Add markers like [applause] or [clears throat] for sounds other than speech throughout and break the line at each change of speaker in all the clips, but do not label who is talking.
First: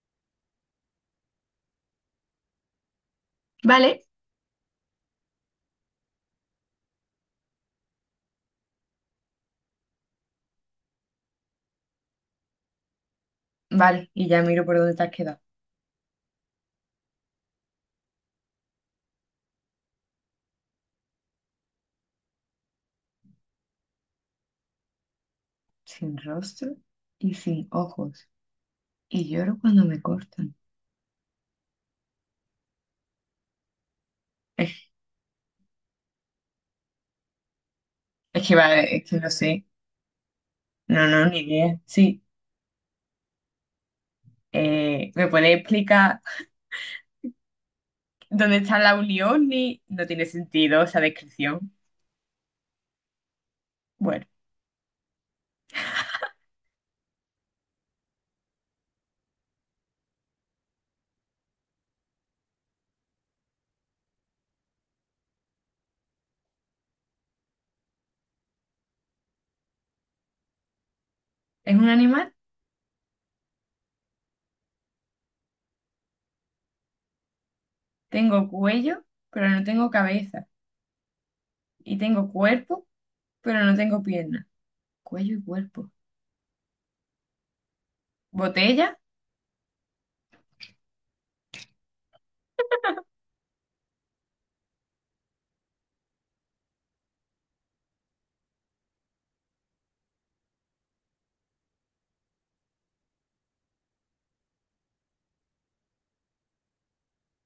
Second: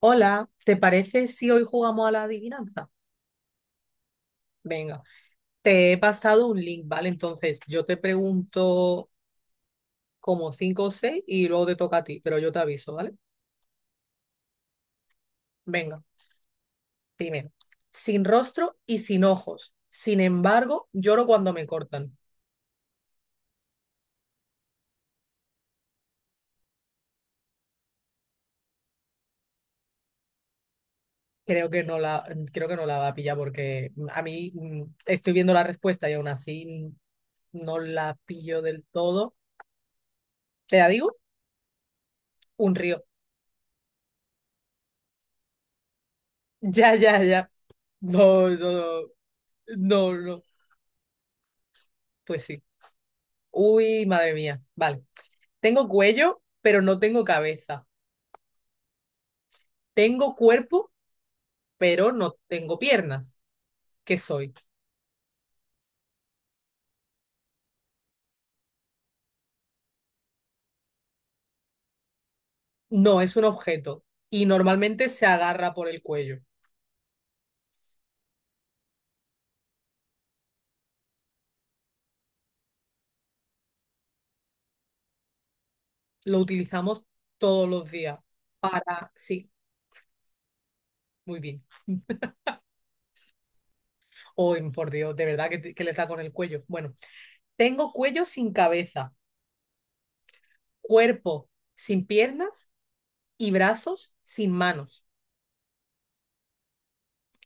Hola, ¿te parece si hoy jugamos a la adivinanza?
Vale,
Venga, te he pasado un link, ¿vale? Entonces yo te pregunto como cinco o seis y luego te toca a ti, pero yo te aviso, ¿vale?
vale, y ya miro por dónde te has quedado.
Venga, primero. Sin rostro y sin ojos. Sin embargo, lloro cuando me cortan.
Sin rostro y sin ojos. Y lloro cuando me cortan.
Creo que no la, creo que no la va a pillar porque a mí
Es,
estoy viendo la respuesta y aún así no la
es que
pillo del
vale, es que no
todo.
sé.
¿Te la
No,
digo?
no, ni idea. Sí.
Un río. [laughs]
¿Me puedes explicar
Ya, ya, ya. No,
dónde está la
no,
unión? Ni... No
no, no,
tiene
no.
sentido esa descripción.
Pues sí. Uy,
Bueno,
madre mía. Vale. Tengo cuello, pero no tengo cabeza. Tengo cuerpo, pero no tengo piernas. ¿Qué soy?
es un animal.
No, es un objeto y normalmente se agarra por el cuello.
Tengo cuello, pero no tengo cabeza. Y tengo cuerpo, pero no tengo piernas. Cuello y cuerpo.
Lo utilizamos todos los días
Botella,
para... Sí, muy bien. Uy, por Dios, de verdad que, que le está con el cuello. Bueno, tengo cuello sin cabeza, cuerpo sin piernas y brazos sin manos.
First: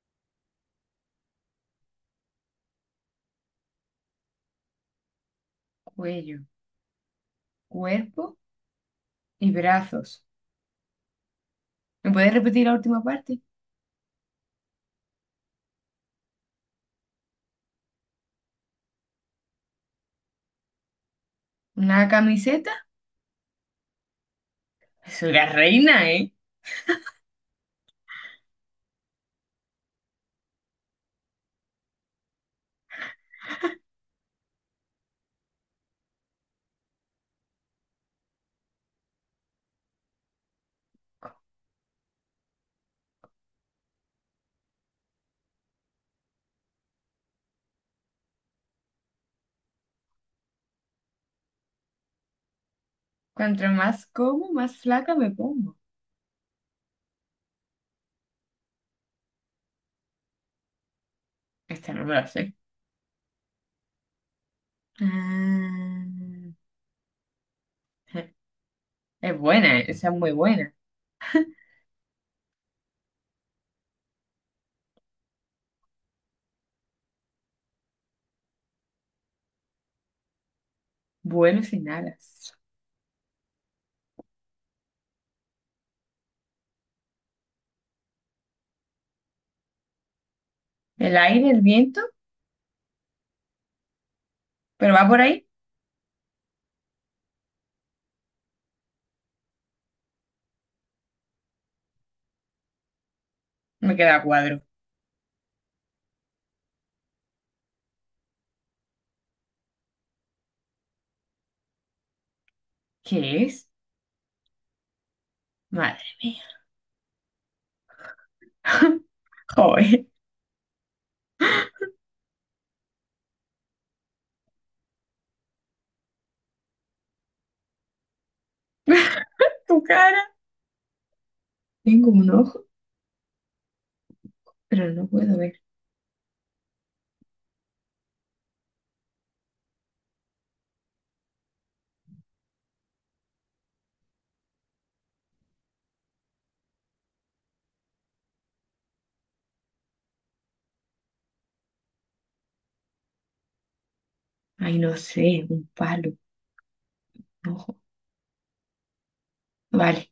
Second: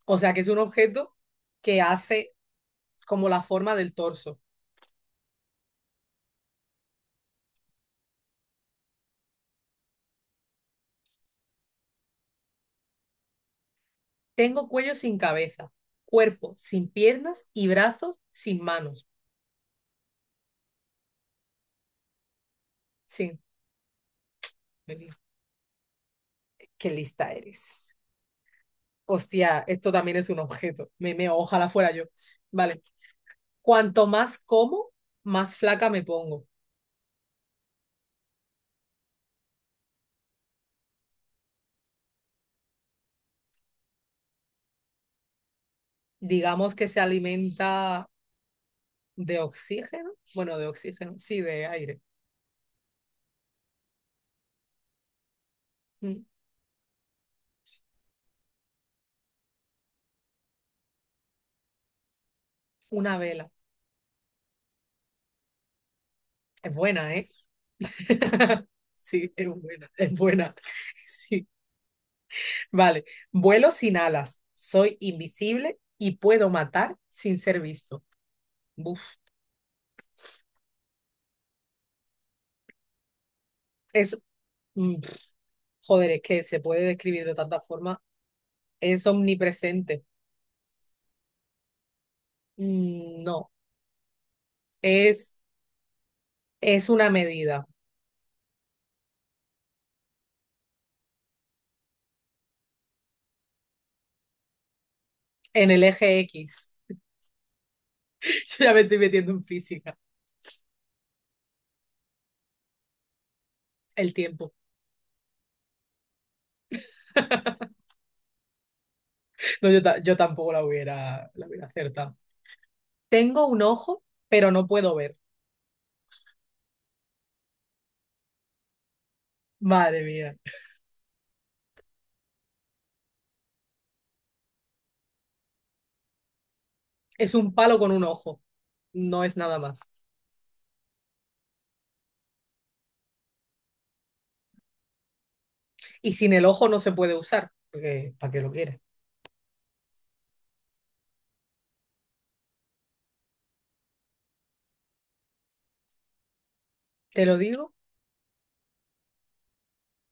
O sea que es un objeto que hace como la forma del torso.
cuello, cuerpo y brazos. ¿Me puedes repetir la última parte?
Tengo cuello sin cabeza, cuerpo sin piernas y brazos sin manos.
¿Una camiseta?
Sí,
Soy la reina, ¿eh?
qué lista eres. Hostia, esto también es un objeto. Me meo, ojalá fuera yo. Vale. Cuanto más como, más flaca me pongo. Digamos que se alimenta de oxígeno. Bueno, de oxígeno, sí, de aire.
Cuanto más como, más flaca me pongo.
Mm,
Esta no me la sé.
Una vela.
Ah,
Es buena, ¿eh? [laughs] Sí,
es
es
buena, ¿eh?
buena,
Esa
es
es muy
buena. [laughs]
buena.
Sí. Vale, vuelo sin alas, soy invisible y puedo matar sin ser visto. Buf,
Vuelo sin alas.
es, mm, pf, joder, es que se puede describir de tanta forma. Es omnipresente.
El aire, el viento,
No,
pero va por
es,
ahí,
es una medida
me queda a cuadro.
en el eje X. [laughs] Yo ya me estoy metiendo en física.
¿Qué es?
El tiempo.
Madre mía. [laughs]
No, yo, ta-
Joder,
yo tampoco la hubiera acertado. Tengo un ojo, pero no puedo ver.
tu
Madre
cara.
mía.
Tengo un ojo, pero no puedo ver.
Es un palo con un ojo. No es nada más. Y sin el ojo no se puede usar, porque ¿para qué lo quieres?
Ay, no sé, un palo,
Te lo
un
digo,
ojo. Vale,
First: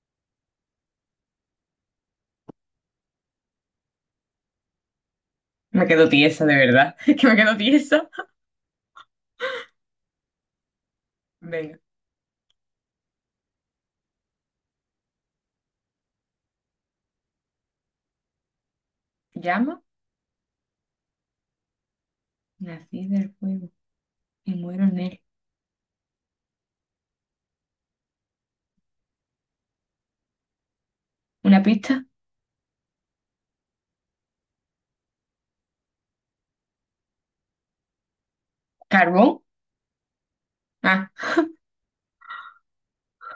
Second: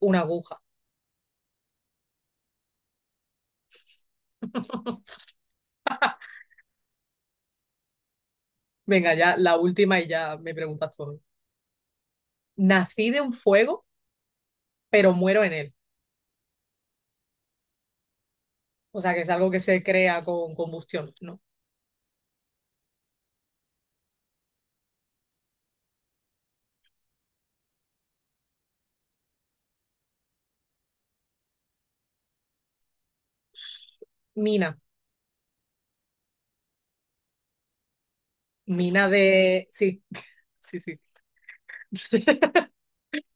una aguja. [laughs]
me quedo tiesa, de verdad. [laughs] Que me quedo tiesa.
Venga, ya la última y ya me preguntas tú.
Venga,
Nací de un fuego, pero muero en él. O sea, que es algo que
llama,
se crea con combustión, ¿no?
nací del fuego. Me muero en él. ¿Una pista?
Mina, mina
¿Carbón?
de... Sí, sí, sí.
Ah,
[laughs]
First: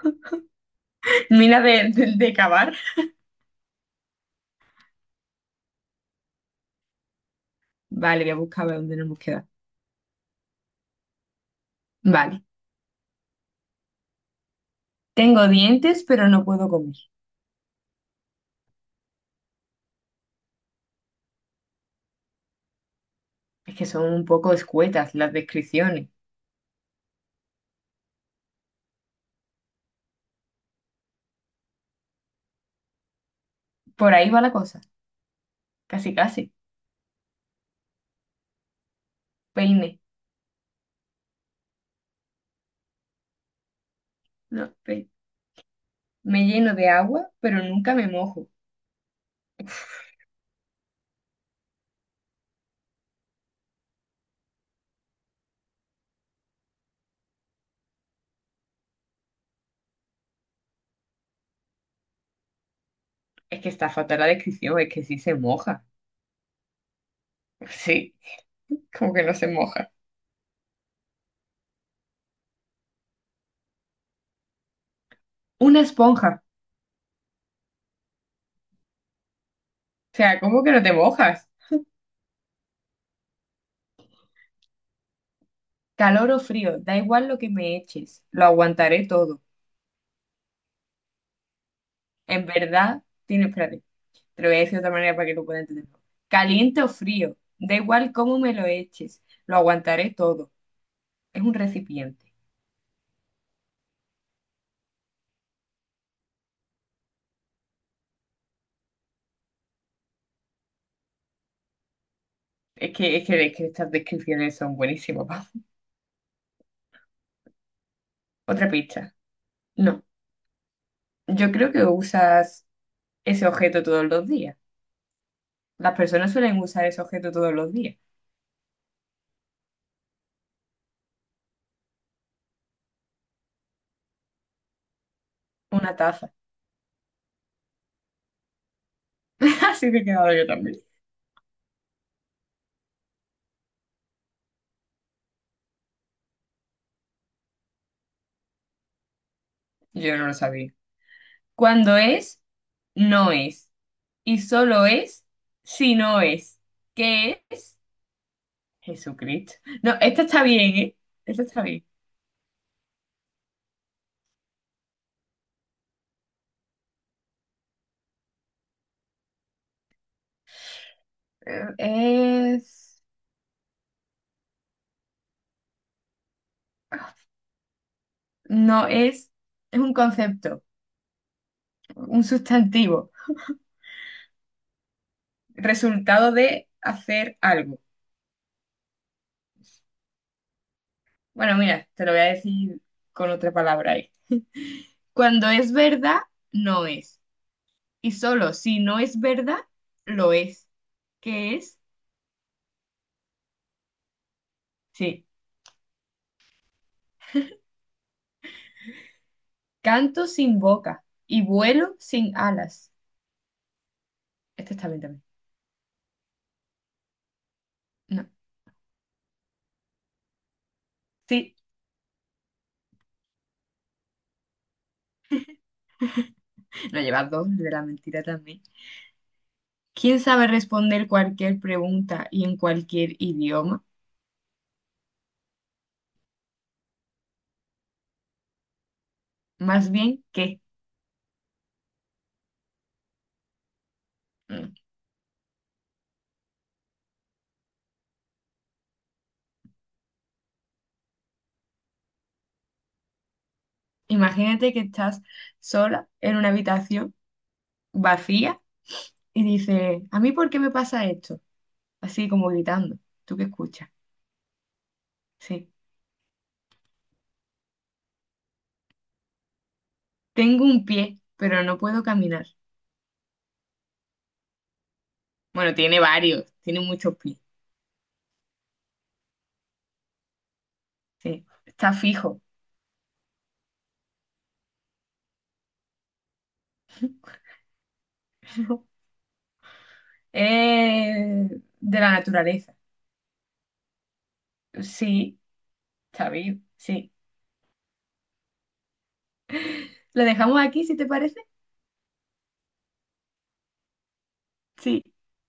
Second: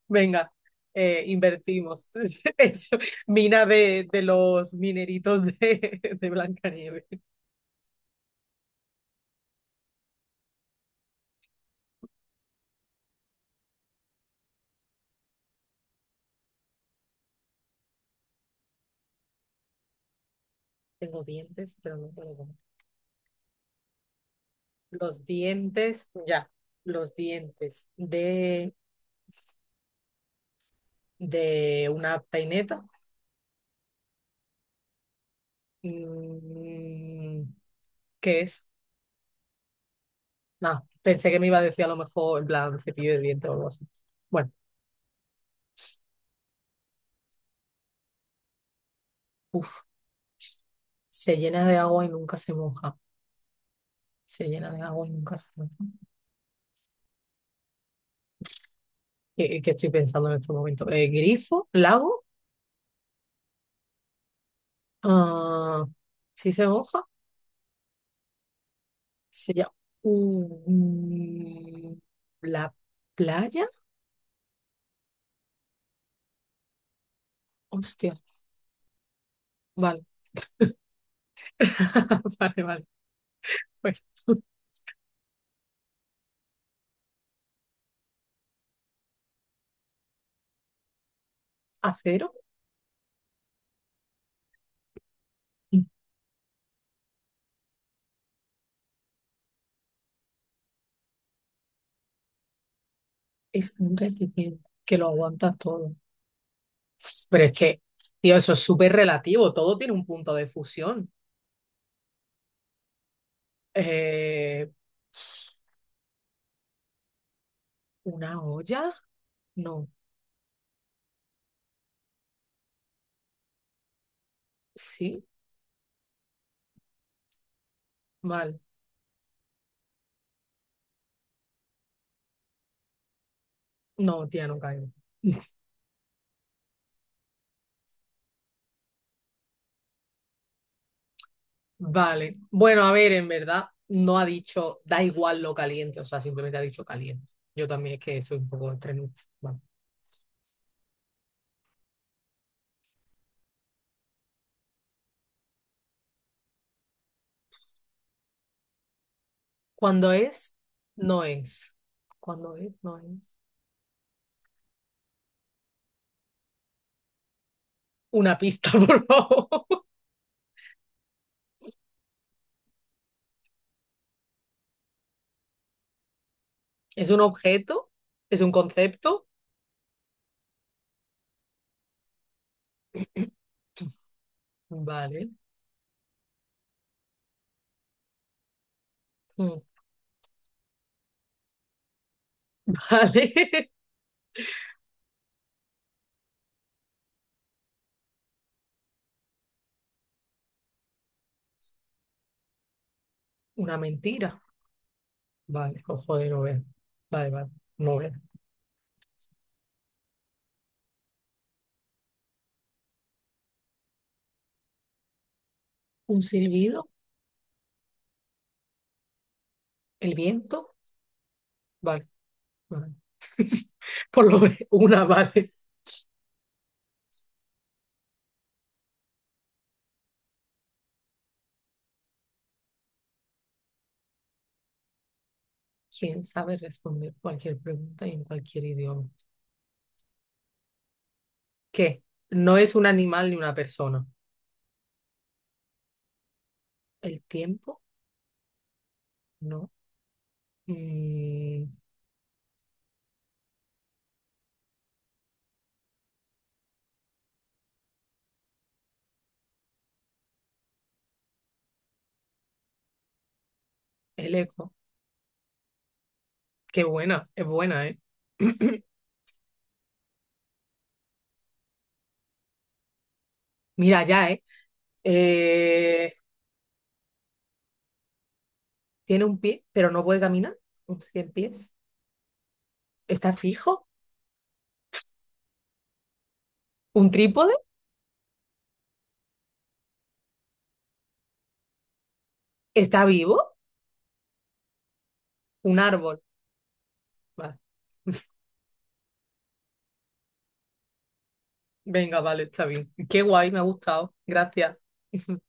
Venga,
[laughs] mina de,
invertimos.
de, de
[laughs]
cavar.
Eso, Mina de los mineritos de Blancanieves.
Vale, voy a buscar a ver dónde nos hemos quedado. Vale. Tengo dientes, pero no puedo comer.
Tengo dientes, pero no puedo comer.
Es que son un poco escuetas
Los
las
dientes,
descripciones.
ya, los dientes de una peineta.
Por ahí va la cosa. Casi, casi.
Mm, ¿Qué es?
Peine.
No, pensé que me iba a decir a lo mejor en plan cepillo de dientes o algo así. Bueno,
No, me lleno de agua, pero nunca me mojo.
uff, se llena de agua y nunca se moja. Se llena de agua y nunca se moja. ¿Qué estoy pensando en este momento? ¿Grifo? ¿Lago?
Es que está fatal la descripción, es que sí se
Ah,
moja. [laughs]
¿sí se moja?
Sí, como que no se
Se llama...
moja.
Mm, ¿la playa?
Una esponja.
Hostia, vale.
O sea, ¿cómo que no te mojas?
[laughs] Vale, vale. Pues [laughs]
Calor o frío, da igual lo que me eches, lo aguantaré todo.
acero
En verdad, tiene, espérate, te lo voy a decir de otra manera para que lo puedas entender. Caliente o frío, da igual cómo me lo eches, lo aguantaré todo. Es un recipiente.
es un recipiente que lo aguanta todo. Pero es que, tío, eso es súper relativo. Todo tiene un punto de fusión.
Es que estas descripciones
Eh,
son buenísimas, Pau.
¿Una
Otra
olla?
pista.
No.
No, yo creo que usas ese objeto todos los días.
¿Sí?
Las personas suelen usar ese objeto todos los días.
Vale. No, tía, no caigo.
Una taza. [laughs] Así me he quedado yo también.
Vale. Bueno, a ver, en verdad, no ha dicho da igual lo caliente. O sea, simplemente ha dicho caliente. Yo también es que soy un poco extremista. Vale.
Yo no lo sabía. Cuando es, no es. Y solo es si no es. ¿Qué es? Jesucristo. No,
Cuando
esta está
es,
bien, ¿eh?
no
Esta está
es.
bien.
Cuando es, no es. Una pista, [laughs] por favor.
Es,
¿Es un objeto? ¿Es un
no
concepto?
es, es un concepto, un sustantivo,
Vale.
resultado de hacer algo.
Mm,
Bueno, mira, te lo voy a decir
[laughs]
con otra
Vale.
palabra ahí. Cuando es verdad, no es. Y solo si no es verdad, lo es. ¿Qué es?
Una mentira.
Sí.
Vale. Oh, joder, no veo. Vale, vale. No veo.
Canto sin boca y vuelo sin alas. Este está bien también.
¿Un silbido?
No.
¿El viento?
Sí,
Vale, vale. [laughs] Por lo menos una, vale.
no llevas dos de la mentira también. ¿Quién sabe responder cualquier pregunta y en cualquier idioma?
¿Quién sabe responder cualquier pregunta y en cualquier idioma?
Más bien que,
¿Qué? No es un animal ni una persona.
mm,
¿El tiempo? No. Mm,
imagínate que estás sola en una habitación vacía y dices, ¿a mí por qué me pasa esto? Así como gritando. ¿Tú qué escuchas?
el eco.
Sí.
Qué buena. Es buena, ¿eh? [clears throat]
Tengo un pie, pero no puedo caminar.
Mira, ya, ¿eh?
Bueno, tiene
Eh,
varios, tiene muchos pies.
tiene un pie, pero no puede caminar, un cien
Sí.
pies.
Está fijo.
¿Está fijo? ¿Un trípode?
[laughs] Es de la naturaleza.
¿Está vivo?
Sí,
¿Un árbol?
está vivo. Sí.
Vale.
¿Lo dejamos aquí si te parece?
Venga, vale, está bien. Qué guay, me ha gustado. Gracias.
Sí.
[laughs]